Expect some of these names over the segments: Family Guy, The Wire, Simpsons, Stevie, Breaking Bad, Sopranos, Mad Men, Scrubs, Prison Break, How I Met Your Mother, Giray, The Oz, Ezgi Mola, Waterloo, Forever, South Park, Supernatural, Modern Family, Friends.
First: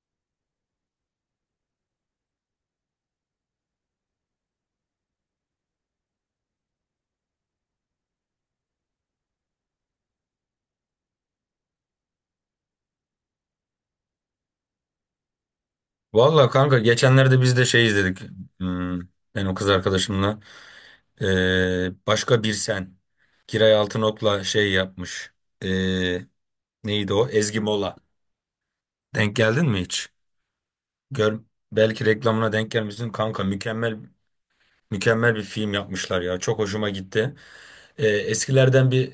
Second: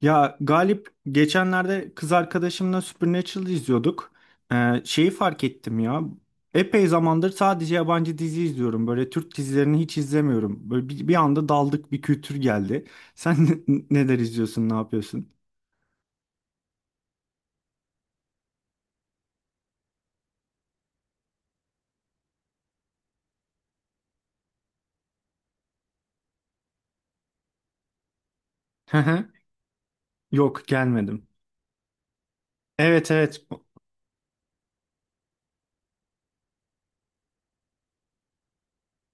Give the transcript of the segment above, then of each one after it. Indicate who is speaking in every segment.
Speaker 1: Ya Galip geçenlerde kız arkadaşımla Supernatural izliyorduk. Şeyi fark ettim ya. Epey zamandır sadece yabancı dizi izliyorum. Böyle Türk dizilerini hiç izlemiyorum. Böyle bir anda daldık bir kültür geldi. Sen neler izliyorsun, ne yapıyorsun?
Speaker 2: Valla kanka geçenlerde biz de şey izledik. Hmm, ben o kız arkadaşımla. Başka bir sen. Kiray Altınok'la şey yapmış. Ee, neydi o? Ezgi Mola.
Speaker 1: Hı hı.
Speaker 2: Denk geldin mi hiç?
Speaker 1: Yok gelmedim.
Speaker 2: Gör, belki reklamına denk
Speaker 1: Evet
Speaker 2: gelmişsin kanka.
Speaker 1: evet.
Speaker 2: Mükemmel mükemmel bir film yapmışlar ya. Çok hoşuma gitti. Eskilerden bir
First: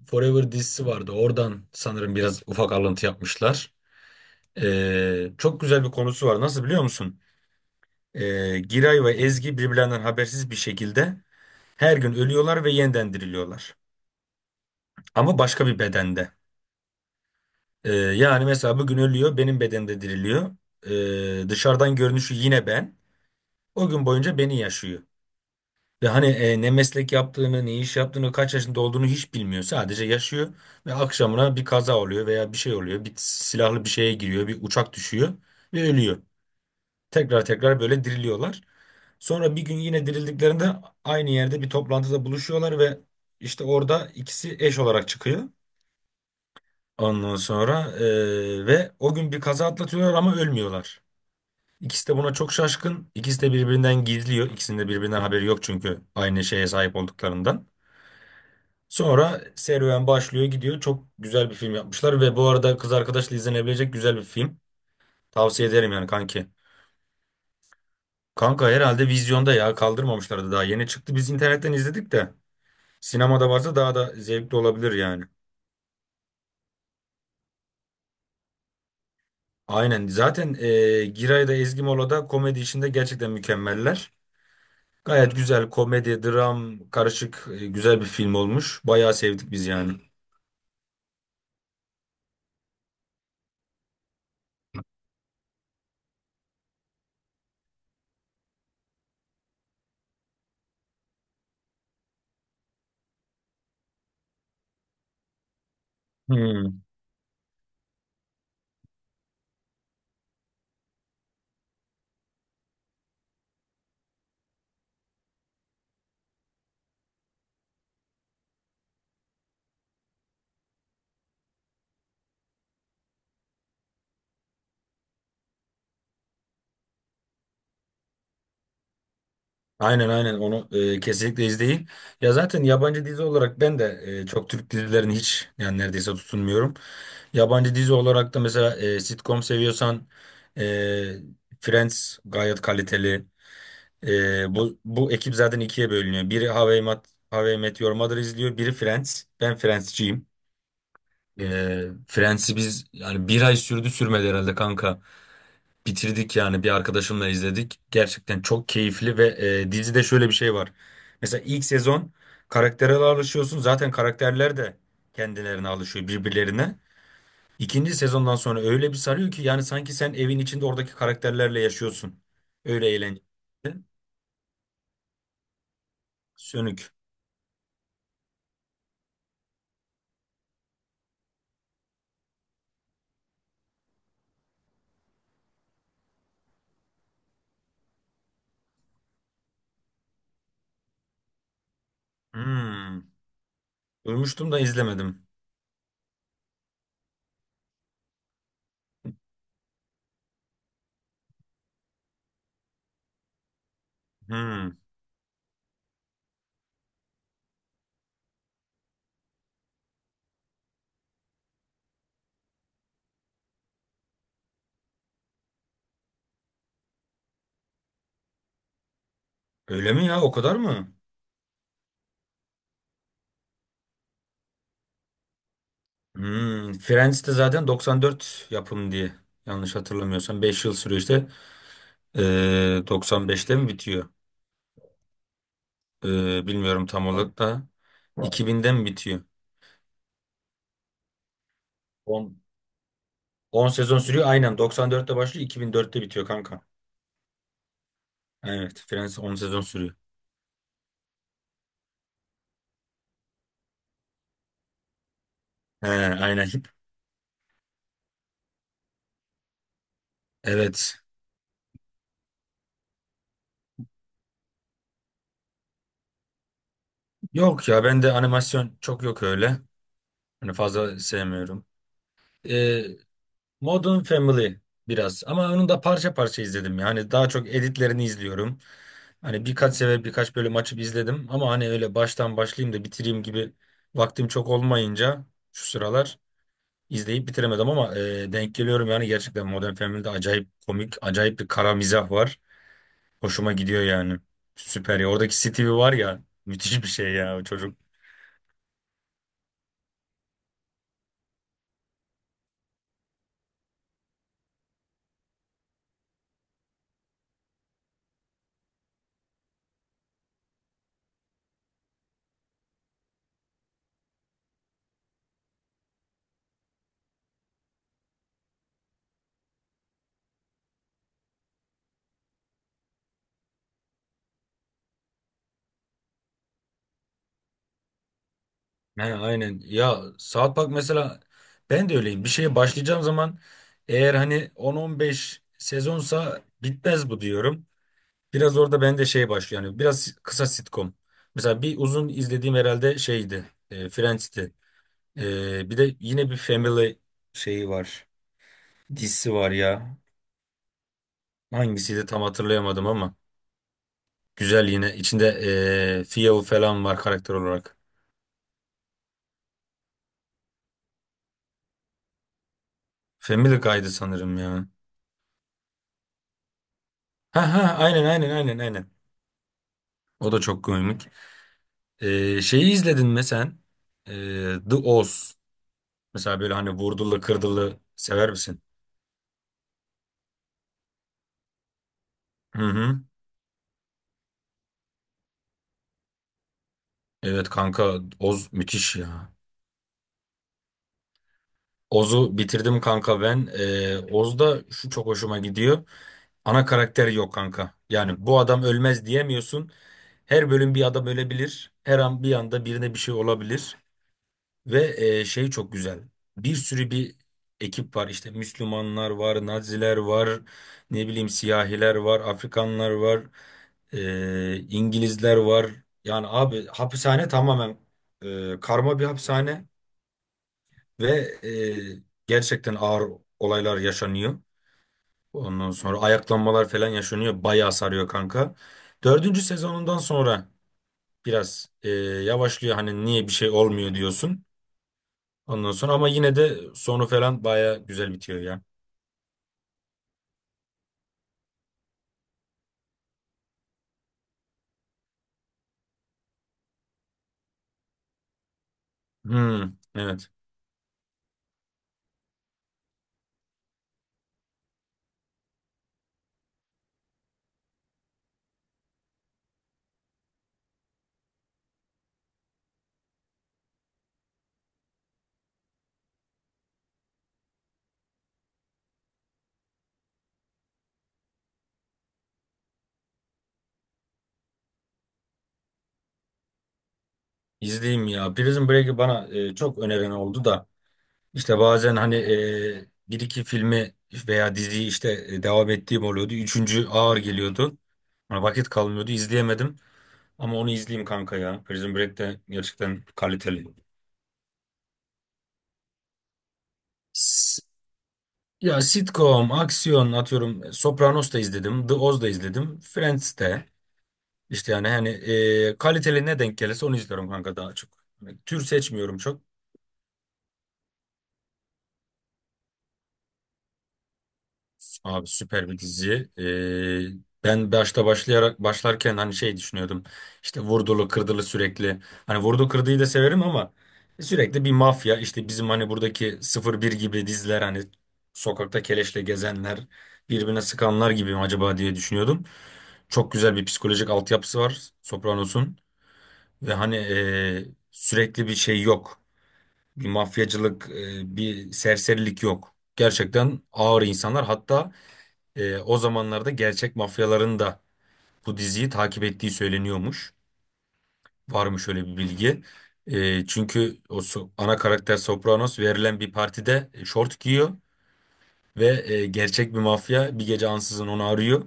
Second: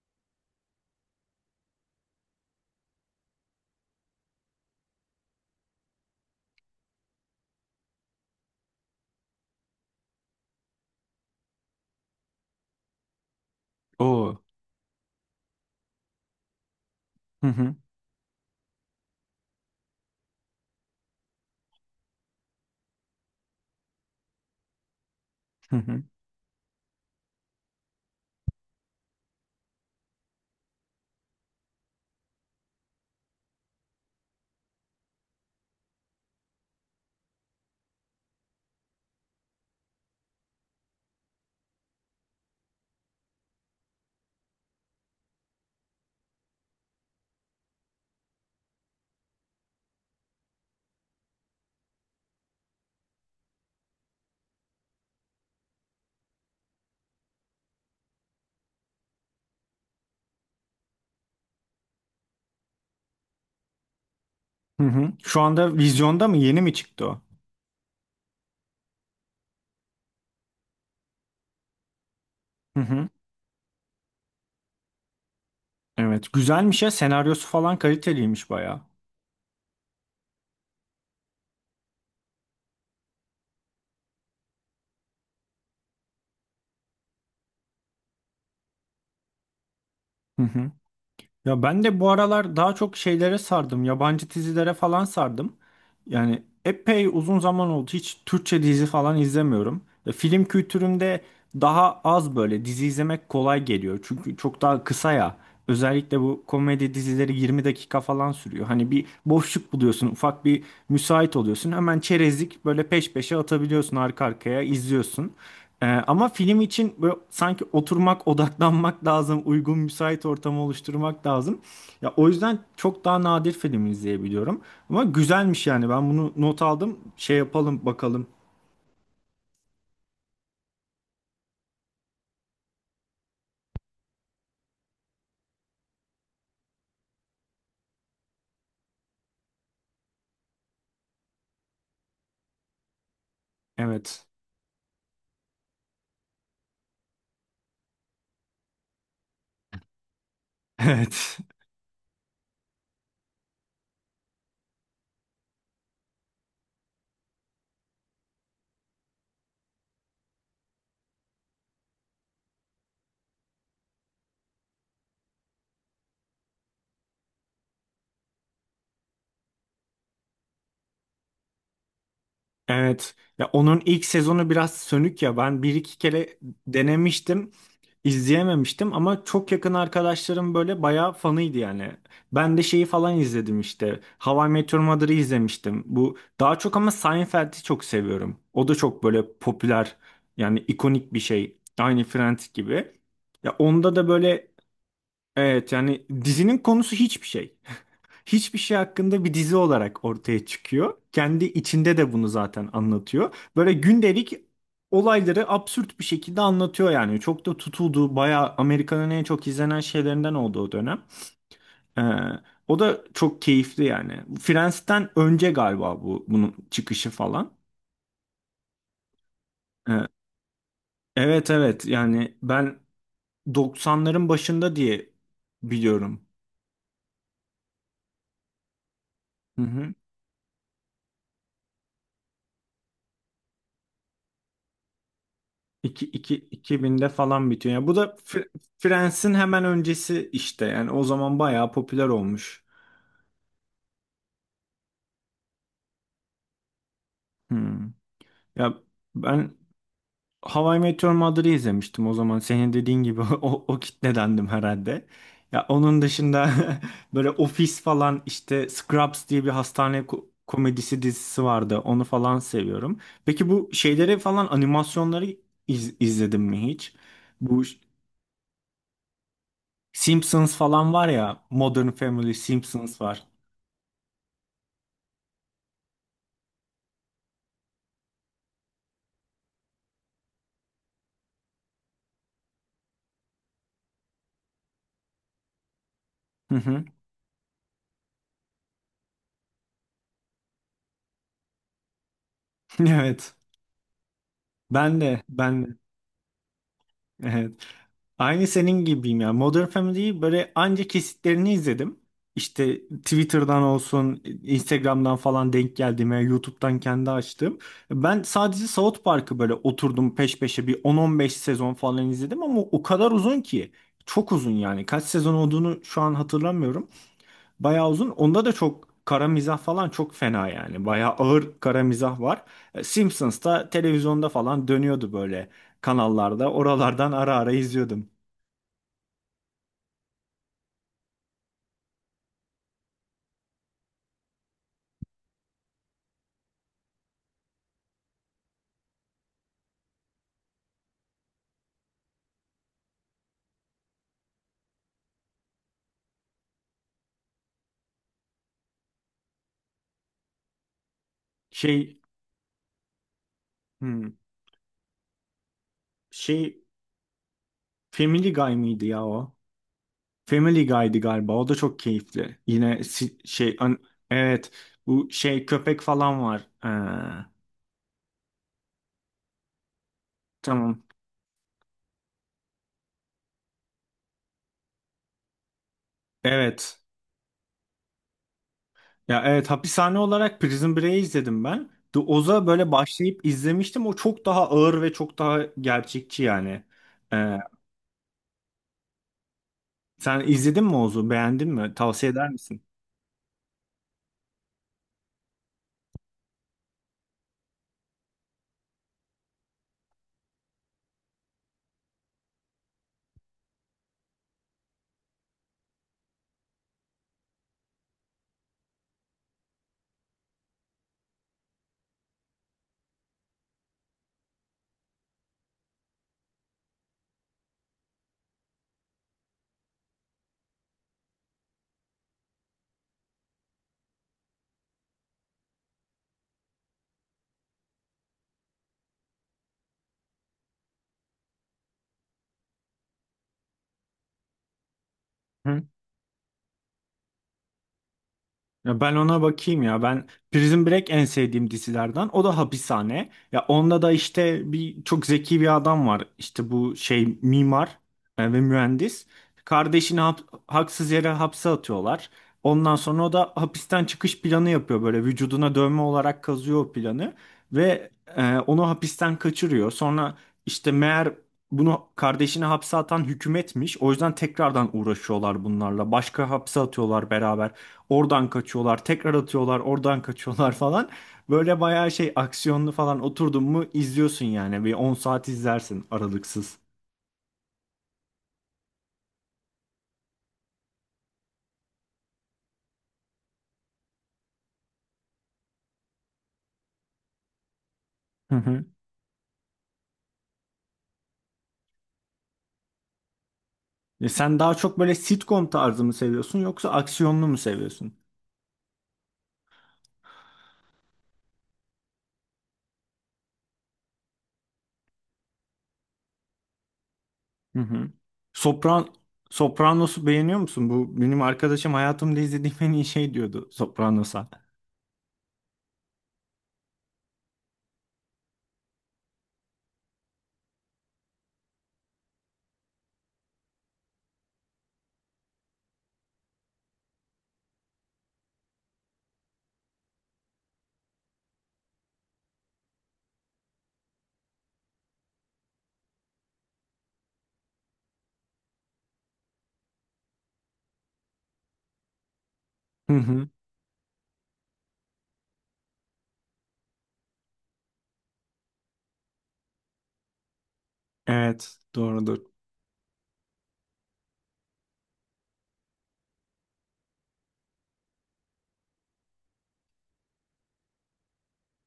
Speaker 2: Forever dizisi vardı. Oradan sanırım biraz ufak alıntı yapmışlar. Çok güzel bir konusu var. Nasıl biliyor musun? Giray ve Ezgi birbirlerinden habersiz bir şekilde her gün ölüyorlar ve yeniden diriliyorlar.
Speaker 1: Oo.
Speaker 2: Ama başka bir bedende.
Speaker 1: Hı hı.
Speaker 2: Yani mesela bugün ölüyor, benim bedende diriliyor. Dışarıdan görünüşü yine ben. O gün boyunca beni yaşıyor.
Speaker 1: Hı hı.
Speaker 2: Ve hani ne meslek yaptığını, ne iş yaptığını, kaç yaşında olduğunu hiç bilmiyor. Sadece yaşıyor ve akşamına bir kaza oluyor veya bir şey oluyor. Bir silahlı bir şeye giriyor, bir uçak düşüyor ve ölüyor. Tekrar tekrar böyle diriliyorlar. Sonra bir gün yine dirildiklerinde aynı yerde bir toplantıda buluşuyorlar ve işte orada ikisi eş olarak çıkıyor. Ondan sonra ve o gün bir kaza atlatıyorlar ama ölmüyorlar. İkisi de buna çok şaşkın. İkisi de birbirinden gizliyor. İkisinin de birbirinden haberi yok çünkü aynı şeye sahip olduklarından. Sonra serüven başlıyor gidiyor. Çok güzel bir film yapmışlar ve bu arada kız arkadaşla izlenebilecek güzel bir film.
Speaker 1: Hı hı. Şu
Speaker 2: Tavsiye
Speaker 1: anda
Speaker 2: ederim yani
Speaker 1: vizyonda mı?
Speaker 2: kanki.
Speaker 1: Yeni mi çıktı o?
Speaker 2: Kanka herhalde vizyonda ya kaldırmamışlardı, daha yeni çıktı. Biz internetten izledik de.
Speaker 1: Hı hı.
Speaker 2: Sinemada varsa daha da zevkli olabilir yani.
Speaker 1: Evet. Güzelmiş ya. Senaryosu falan kaliteliymiş bayağı.
Speaker 2: Aynen. Zaten Giray da Ezgi Mola da komedi işinde gerçekten mükemmeller. Gayet güzel komedi, dram, karışık güzel bir film olmuş. Bayağı sevdik biz yani.
Speaker 1: Ya ben de bu aralar daha çok şeylere sardım. Yabancı dizilere falan sardım. Yani epey uzun zaman oldu. Hiç Türkçe dizi falan izlemiyorum. Ya film kültürümde daha az böyle dizi izlemek kolay geliyor. Çünkü çok daha kısa ya. Özellikle bu
Speaker 2: Hmm.
Speaker 1: komedi dizileri 20 dakika falan sürüyor. Hani bir boşluk buluyorsun, ufak bir müsait oluyorsun. Hemen çerezlik böyle peş peşe atabiliyorsun arka arkaya izliyorsun. Ama film için böyle sanki oturmak, odaklanmak lazım, uygun müsait ortamı oluşturmak lazım. Ya o yüzden çok daha nadir film izleyebiliyorum. Ama güzelmiş yani. Ben bunu not aldım. Şey yapalım bakalım.
Speaker 2: Aynen aynen onu kesinlikle izleyin. Ya zaten yabancı dizi olarak ben de çok Türk dizilerini hiç yani neredeyse tutunmuyorum. Yabancı dizi olarak da mesela sitcom seviyorsan e, Friends gayet kaliteli.
Speaker 1: Evet.
Speaker 2: Bu ekip zaten ikiye bölünüyor. Biri How I Met Your Mother izliyor. Biri Friends. Ben Friends'ciyim.
Speaker 1: Evet.
Speaker 2: Friends'i biz yani bir ay sürdü sürmedi herhalde kanka. Bitirdik yani bir arkadaşımla izledik. Gerçekten çok keyifli ve dizide şöyle bir şey var. Mesela ilk sezon karaktere alışıyorsun. Zaten karakterler de kendilerine alışıyor birbirlerine. İkinci sezondan sonra öyle bir sarıyor ki yani sanki sen evin içinde oradaki karakterlerle yaşıyorsun. Öyle
Speaker 1: Evet.
Speaker 2: eğlenceli.
Speaker 1: Ya onun ilk sezonu biraz sönük ya. Ben bir iki kere
Speaker 2: Sönük.
Speaker 1: denemiştim. İzleyememiştim ama çok yakın arkadaşlarım böyle bayağı fanıydı yani. Ben de şeyi falan izledim işte. How I Met Your Mother'ı izlemiştim. Bu daha çok ama Seinfeld'i çok seviyorum. O da çok böyle popüler yani ikonik bir şey. Aynı Friends gibi.
Speaker 2: Hmm.
Speaker 1: Ya onda da böyle
Speaker 2: Duymuştum da izlemedim.
Speaker 1: evet yani dizinin konusu hiçbir şey hakkında bir dizi olarak ortaya çıkıyor. Kendi içinde de bunu zaten anlatıyor. Böyle gündelik
Speaker 2: Hmm.
Speaker 1: olayları absürt bir şekilde anlatıyor yani. Çok da tutuldu. Bayağı Amerika'nın en çok izlenen şeylerinden oldu o dönem. Ee, O da çok keyifli yani. Friends'ten önce galiba bu bunun çıkışı falan.
Speaker 2: Öyle
Speaker 1: Ee,
Speaker 2: mi ya? O kadar mı?
Speaker 1: evet evet yani ben 90'ların başında diye biliyorum.
Speaker 2: Hmm. Friends de zaten 94 yapım diye.
Speaker 1: Hı
Speaker 2: Yanlış
Speaker 1: hı.
Speaker 2: hatırlamıyorsam 5 yıl sürüyor işte. 95'te mi bitiyor? Bilmiyorum tam
Speaker 1: 2000'de
Speaker 2: olarak
Speaker 1: falan
Speaker 2: da.
Speaker 1: bitiyor. Yani bu da
Speaker 2: 2000'de mi bitiyor?
Speaker 1: Friends'in hemen öncesi işte. Yani o zaman bayağı popüler
Speaker 2: 10,
Speaker 1: olmuş.
Speaker 2: 10 sezon sürüyor. Aynen 94'te başlıyor, 2004'te bitiyor kanka.
Speaker 1: Hmm. Ya
Speaker 2: Evet, Friends 10
Speaker 1: ben
Speaker 2: sezon sürüyor.
Speaker 1: How I Met Your Mother'ı izlemiştim o zaman. Senin dediğin gibi o kitledendim herhalde. Ya
Speaker 2: He,
Speaker 1: onun
Speaker 2: aynen.
Speaker 1: dışında böyle Office falan işte Scrubs diye bir hastane
Speaker 2: Evet.
Speaker 1: komedisi dizisi vardı. Onu falan seviyorum. Peki bu şeyleri falan animasyonları izledin mi hiç? Bu
Speaker 2: Yok ya, ben de animasyon çok yok öyle. Hani
Speaker 1: Simpsons falan
Speaker 2: fazla
Speaker 1: var ya.
Speaker 2: sevmiyorum.
Speaker 1: Modern Family, Simpsons var.
Speaker 2: Modern Family biraz ama onu da parça parça izledim. Yani daha çok editlerini izliyorum. Hani birkaç sefer birkaç bölüm açıp izledim ama hani öyle baştan başlayayım da bitireyim gibi vaktim çok olmayınca şu sıralar
Speaker 1: Hı hı.
Speaker 2: izleyip bitiremedim ama denk geliyorum yani. Gerçekten Modern Family'de acayip komik, acayip bir kara mizah var.
Speaker 1: Evet.
Speaker 2: Hoşuma gidiyor yani. Süper
Speaker 1: Ben
Speaker 2: ya.
Speaker 1: de,
Speaker 2: Oradaki
Speaker 1: ben
Speaker 2: Stevie
Speaker 1: de.
Speaker 2: var ya, müthiş bir şey ya o
Speaker 1: Evet.
Speaker 2: çocuk.
Speaker 1: Aynı senin gibiyim ya. Modern Family'yi böyle anca kesitlerini izledim. İşte Twitter'dan olsun, Instagram'dan falan denk geldiğime, YouTube'dan kendi açtım. Ben sadece South Park'ı böyle oturdum peş peşe bir 10-15 sezon falan izledim ama o kadar uzun ki. Çok uzun yani. Kaç sezon olduğunu şu an hatırlamıyorum. Bayağı uzun. Onda da çok kara mizah falan çok fena yani. Bayağı ağır kara mizah var. Simpsons'ta televizyonda falan dönüyordu böyle kanallarda. Oralardan ara ara izliyordum.
Speaker 2: He, aynen. Ya South Park mesela, ben de öyleyim. Bir şeye başlayacağım zaman eğer hani 10-15 sezonsa bitmez bu diyorum. Biraz orada ben de şey başlıyor. Yani biraz kısa sitcom. Mesela bir uzun izlediğim herhalde şeydi. Friends'ti. Bir de yine bir Family şeyi var. Dizisi var ya.
Speaker 1: Şey
Speaker 2: Hangisiydi tam hatırlayamadım ama.
Speaker 1: hmm,
Speaker 2: Güzel yine. İçinde Theo
Speaker 1: şey
Speaker 2: falan var karakter olarak.
Speaker 1: Family Guy mıydı ya o? Family Guy'di galiba. O da çok keyifli. Yine
Speaker 2: Family Guy'dı sanırım
Speaker 1: evet
Speaker 2: ya.
Speaker 1: bu şey köpek falan var.
Speaker 2: Ha ha, aynen aynen aynen aynen. O da çok
Speaker 1: Tamam.
Speaker 2: komik. Şeyi izledin mi sen? Ee, The Oz. Mesela böyle hani
Speaker 1: Evet.
Speaker 2: vurdulu kırdılı sever misin?
Speaker 1: Ya evet hapishane olarak Prison Break'i izledim ben. The Oz'a
Speaker 2: Hı
Speaker 1: böyle
Speaker 2: hı.
Speaker 1: başlayıp izlemiştim. O çok daha ağır ve çok daha gerçekçi yani. Ee,
Speaker 2: Evet kanka, Oz müthiş ya.
Speaker 1: Sen izledin mi Oz'u? Beğendin mi? Tavsiye eder
Speaker 2: Oz'u
Speaker 1: misin?
Speaker 2: bitirdim kanka ben. Oz'da şu çok hoşuma gidiyor. Ana karakter yok kanka. Yani bu adam ölmez diyemiyorsun. Her bölüm bir adam ölebilir. Her an bir anda birine bir şey olabilir. Ve şey çok güzel. Bir sürü ekip var. İşte Müslümanlar var, Naziler var, ne bileyim siyahiler var, Afrikanlar var, İngilizler var. Yani abi hapishane tamamen karma bir hapishane ve gerçekten ağır olaylar yaşanıyor. Ondan sonra ayaklanmalar falan yaşanıyor. Bayağı sarıyor kanka. Dördüncü sezonundan sonra biraz yavaşlıyor. Hani niye bir şey olmuyor diyorsun. Ondan sonra ama yine de sonu falan baya güzel bitiyor ya.
Speaker 1: Ya ben ona bakayım ya. Ben Prison Break en sevdiğim dizilerden. O da hapishane. Ya onda da işte bir çok zeki bir adam var. İşte bu şey mimar ve mühendis.
Speaker 2: Hmm,
Speaker 1: Kardeşini
Speaker 2: evet.
Speaker 1: haksız yere hapse atıyorlar. Ondan sonra o da hapisten çıkış planı yapıyor böyle vücuduna dövme olarak kazıyor o planı ve onu hapisten kaçırıyor. Sonra işte meğer bunu kardeşini hapse atan hükümetmiş. O yüzden tekrardan uğraşıyorlar bunlarla. Başka hapse atıyorlar beraber. Oradan kaçıyorlar, tekrar atıyorlar, oradan kaçıyorlar falan. Böyle bayağı şey aksiyonlu falan oturdun mu izliyorsun yani. Bir 10 saat izlersin aralıksız.
Speaker 2: İzleyeyim ya. Prison Break'i bana çok öneren oldu da işte bazen hani bir iki filmi veya diziyi işte devam ettiğim oluyordu. Üçüncü ağır geliyordu.
Speaker 1: Hı
Speaker 2: Bana
Speaker 1: hı.
Speaker 2: vakit kalmıyordu. İzleyemedim. Ama onu izleyeyim kanka ya. Prison Break de gerçekten kaliteli.
Speaker 1: E sen daha çok böyle sitcom tarzı mı seviyorsun yoksa aksiyonlu mu
Speaker 2: S-
Speaker 1: seviyorsun?
Speaker 2: Ya sitcom, aksiyon atıyorum. Sopranos da izledim. The Oz da izledim. Friends de. İşte yani hani kaliteli ne denk gelirse onu izliyorum kanka
Speaker 1: Hı
Speaker 2: daha
Speaker 1: hı.
Speaker 2: çok. Hani tür
Speaker 1: Sopran
Speaker 2: seçmiyorum çok.
Speaker 1: Sopranos'u beğeniyor musun? Bu benim arkadaşım hayatımda izlediğim en iyi şey diyordu Sopranos'a.
Speaker 2: Abi süper bir dizi. Ben başta başlayarak başlarken hani şey düşünüyordum. İşte vurdulu kırdılı sürekli. Hani vurdu kırdıyı da severim ama sürekli bir mafya işte, bizim hani buradaki sıfır bir gibi diziler hani sokakta keleşle gezenler, birbirine sıkanlar gibi mi acaba diye düşünüyordum. Çok güzel bir psikolojik altyapısı var Sopranos'un ve hani sürekli bir şey yok. Bir mafyacılık, bir serserilik yok.
Speaker 1: Hı hı.
Speaker 2: Gerçekten ağır insanlar. Hatta o zamanlarda gerçek mafyaların da bu diziyi takip ettiği söyleniyormuş.
Speaker 1: Evet,
Speaker 2: Var mı şöyle bir
Speaker 1: doğrudur.
Speaker 2: bilgi? Çünkü o ana karakter Sopranos verilen bir partide şort giyiyor ve gerçek bir mafya bir gece ansızın onu arıyor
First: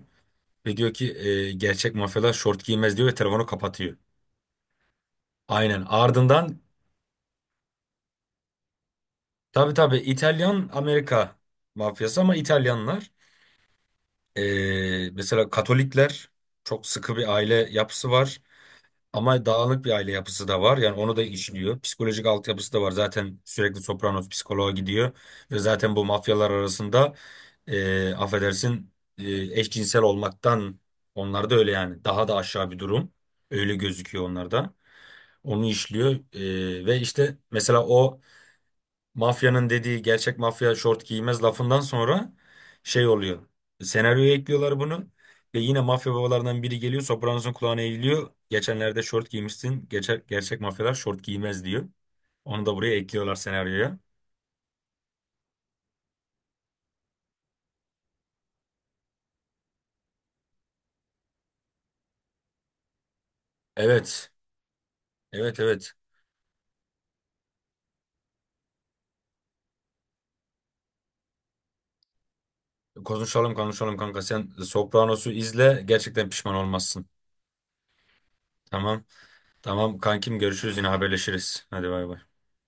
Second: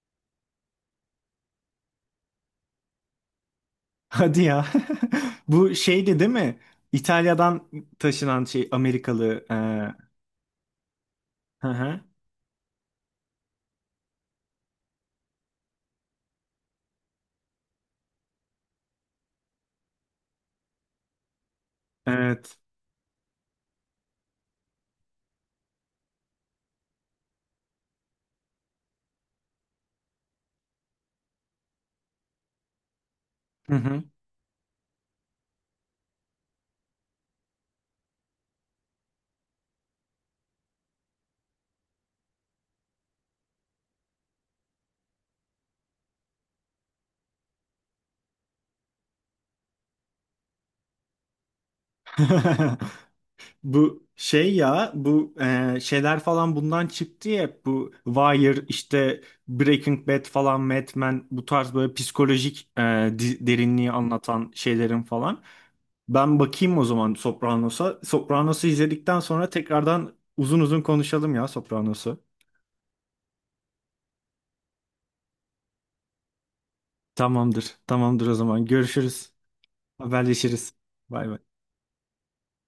Speaker 2: ve diyor ki gerçek mafyalar şort giymez diyor ve telefonu kapatıyor.
Speaker 1: Hadi ya. Bu
Speaker 2: Aynen.
Speaker 1: şeydi değil mi?
Speaker 2: Ardından
Speaker 1: İtalya'dan taşınan şey Amerikalı.
Speaker 2: tabii tabii İtalyan Amerika
Speaker 1: Hı hı.
Speaker 2: mafyası ama İtalyanlar. Mesela Katolikler çok sıkı bir aile yapısı var ama dağınık bir aile yapısı da var. Yani onu da işliyor. Psikolojik
Speaker 1: Evet.
Speaker 2: altyapısı da var. Zaten sürekli Sopranos psikoloğa gidiyor ve zaten bu mafyalar arasında affedersin, e, eşcinsel olmaktan, onlar da öyle yani daha da aşağı bir durum.
Speaker 1: Hı
Speaker 2: Öyle
Speaker 1: hı.
Speaker 2: gözüküyor onlarda. Onu işliyor. Ve işte mesela o mafyanın dediği gerçek mafya şort giymez lafından sonra şey oluyor. Senaryoya ekliyorlar bunu. Ve yine mafya babalarından biri geliyor. Sopranos'un kulağına eğiliyor. Geçenlerde şort giymişsin. Gerçek, gerçek mafyalar şort giymez diyor. Onu da buraya ekliyorlar senaryoya.
Speaker 1: Bu şey ya bu şeyler falan bundan çıktı ya bu Wire işte Breaking Bad falan Mad Men bu tarz böyle psikolojik derinliği
Speaker 2: Evet.
Speaker 1: anlatan şeylerin falan.
Speaker 2: Evet evet.
Speaker 1: Ben bakayım o zaman Sopranos'a. Sopranos'u izledikten sonra tekrardan uzun uzun konuşalım ya Sopranos'u.
Speaker 2: Konuşalım konuşalım kanka. Sen Sopranos'u izle. Gerçekten pişman olmazsın.
Speaker 1: Tamamdır. Tamamdır o zaman.
Speaker 2: Tamam.
Speaker 1: Görüşürüz.
Speaker 2: Tamam kankim,
Speaker 1: Haberleşiriz.
Speaker 2: görüşürüz, yine
Speaker 1: Bay bay.
Speaker 2: haberleşiriz. Hadi bay bay.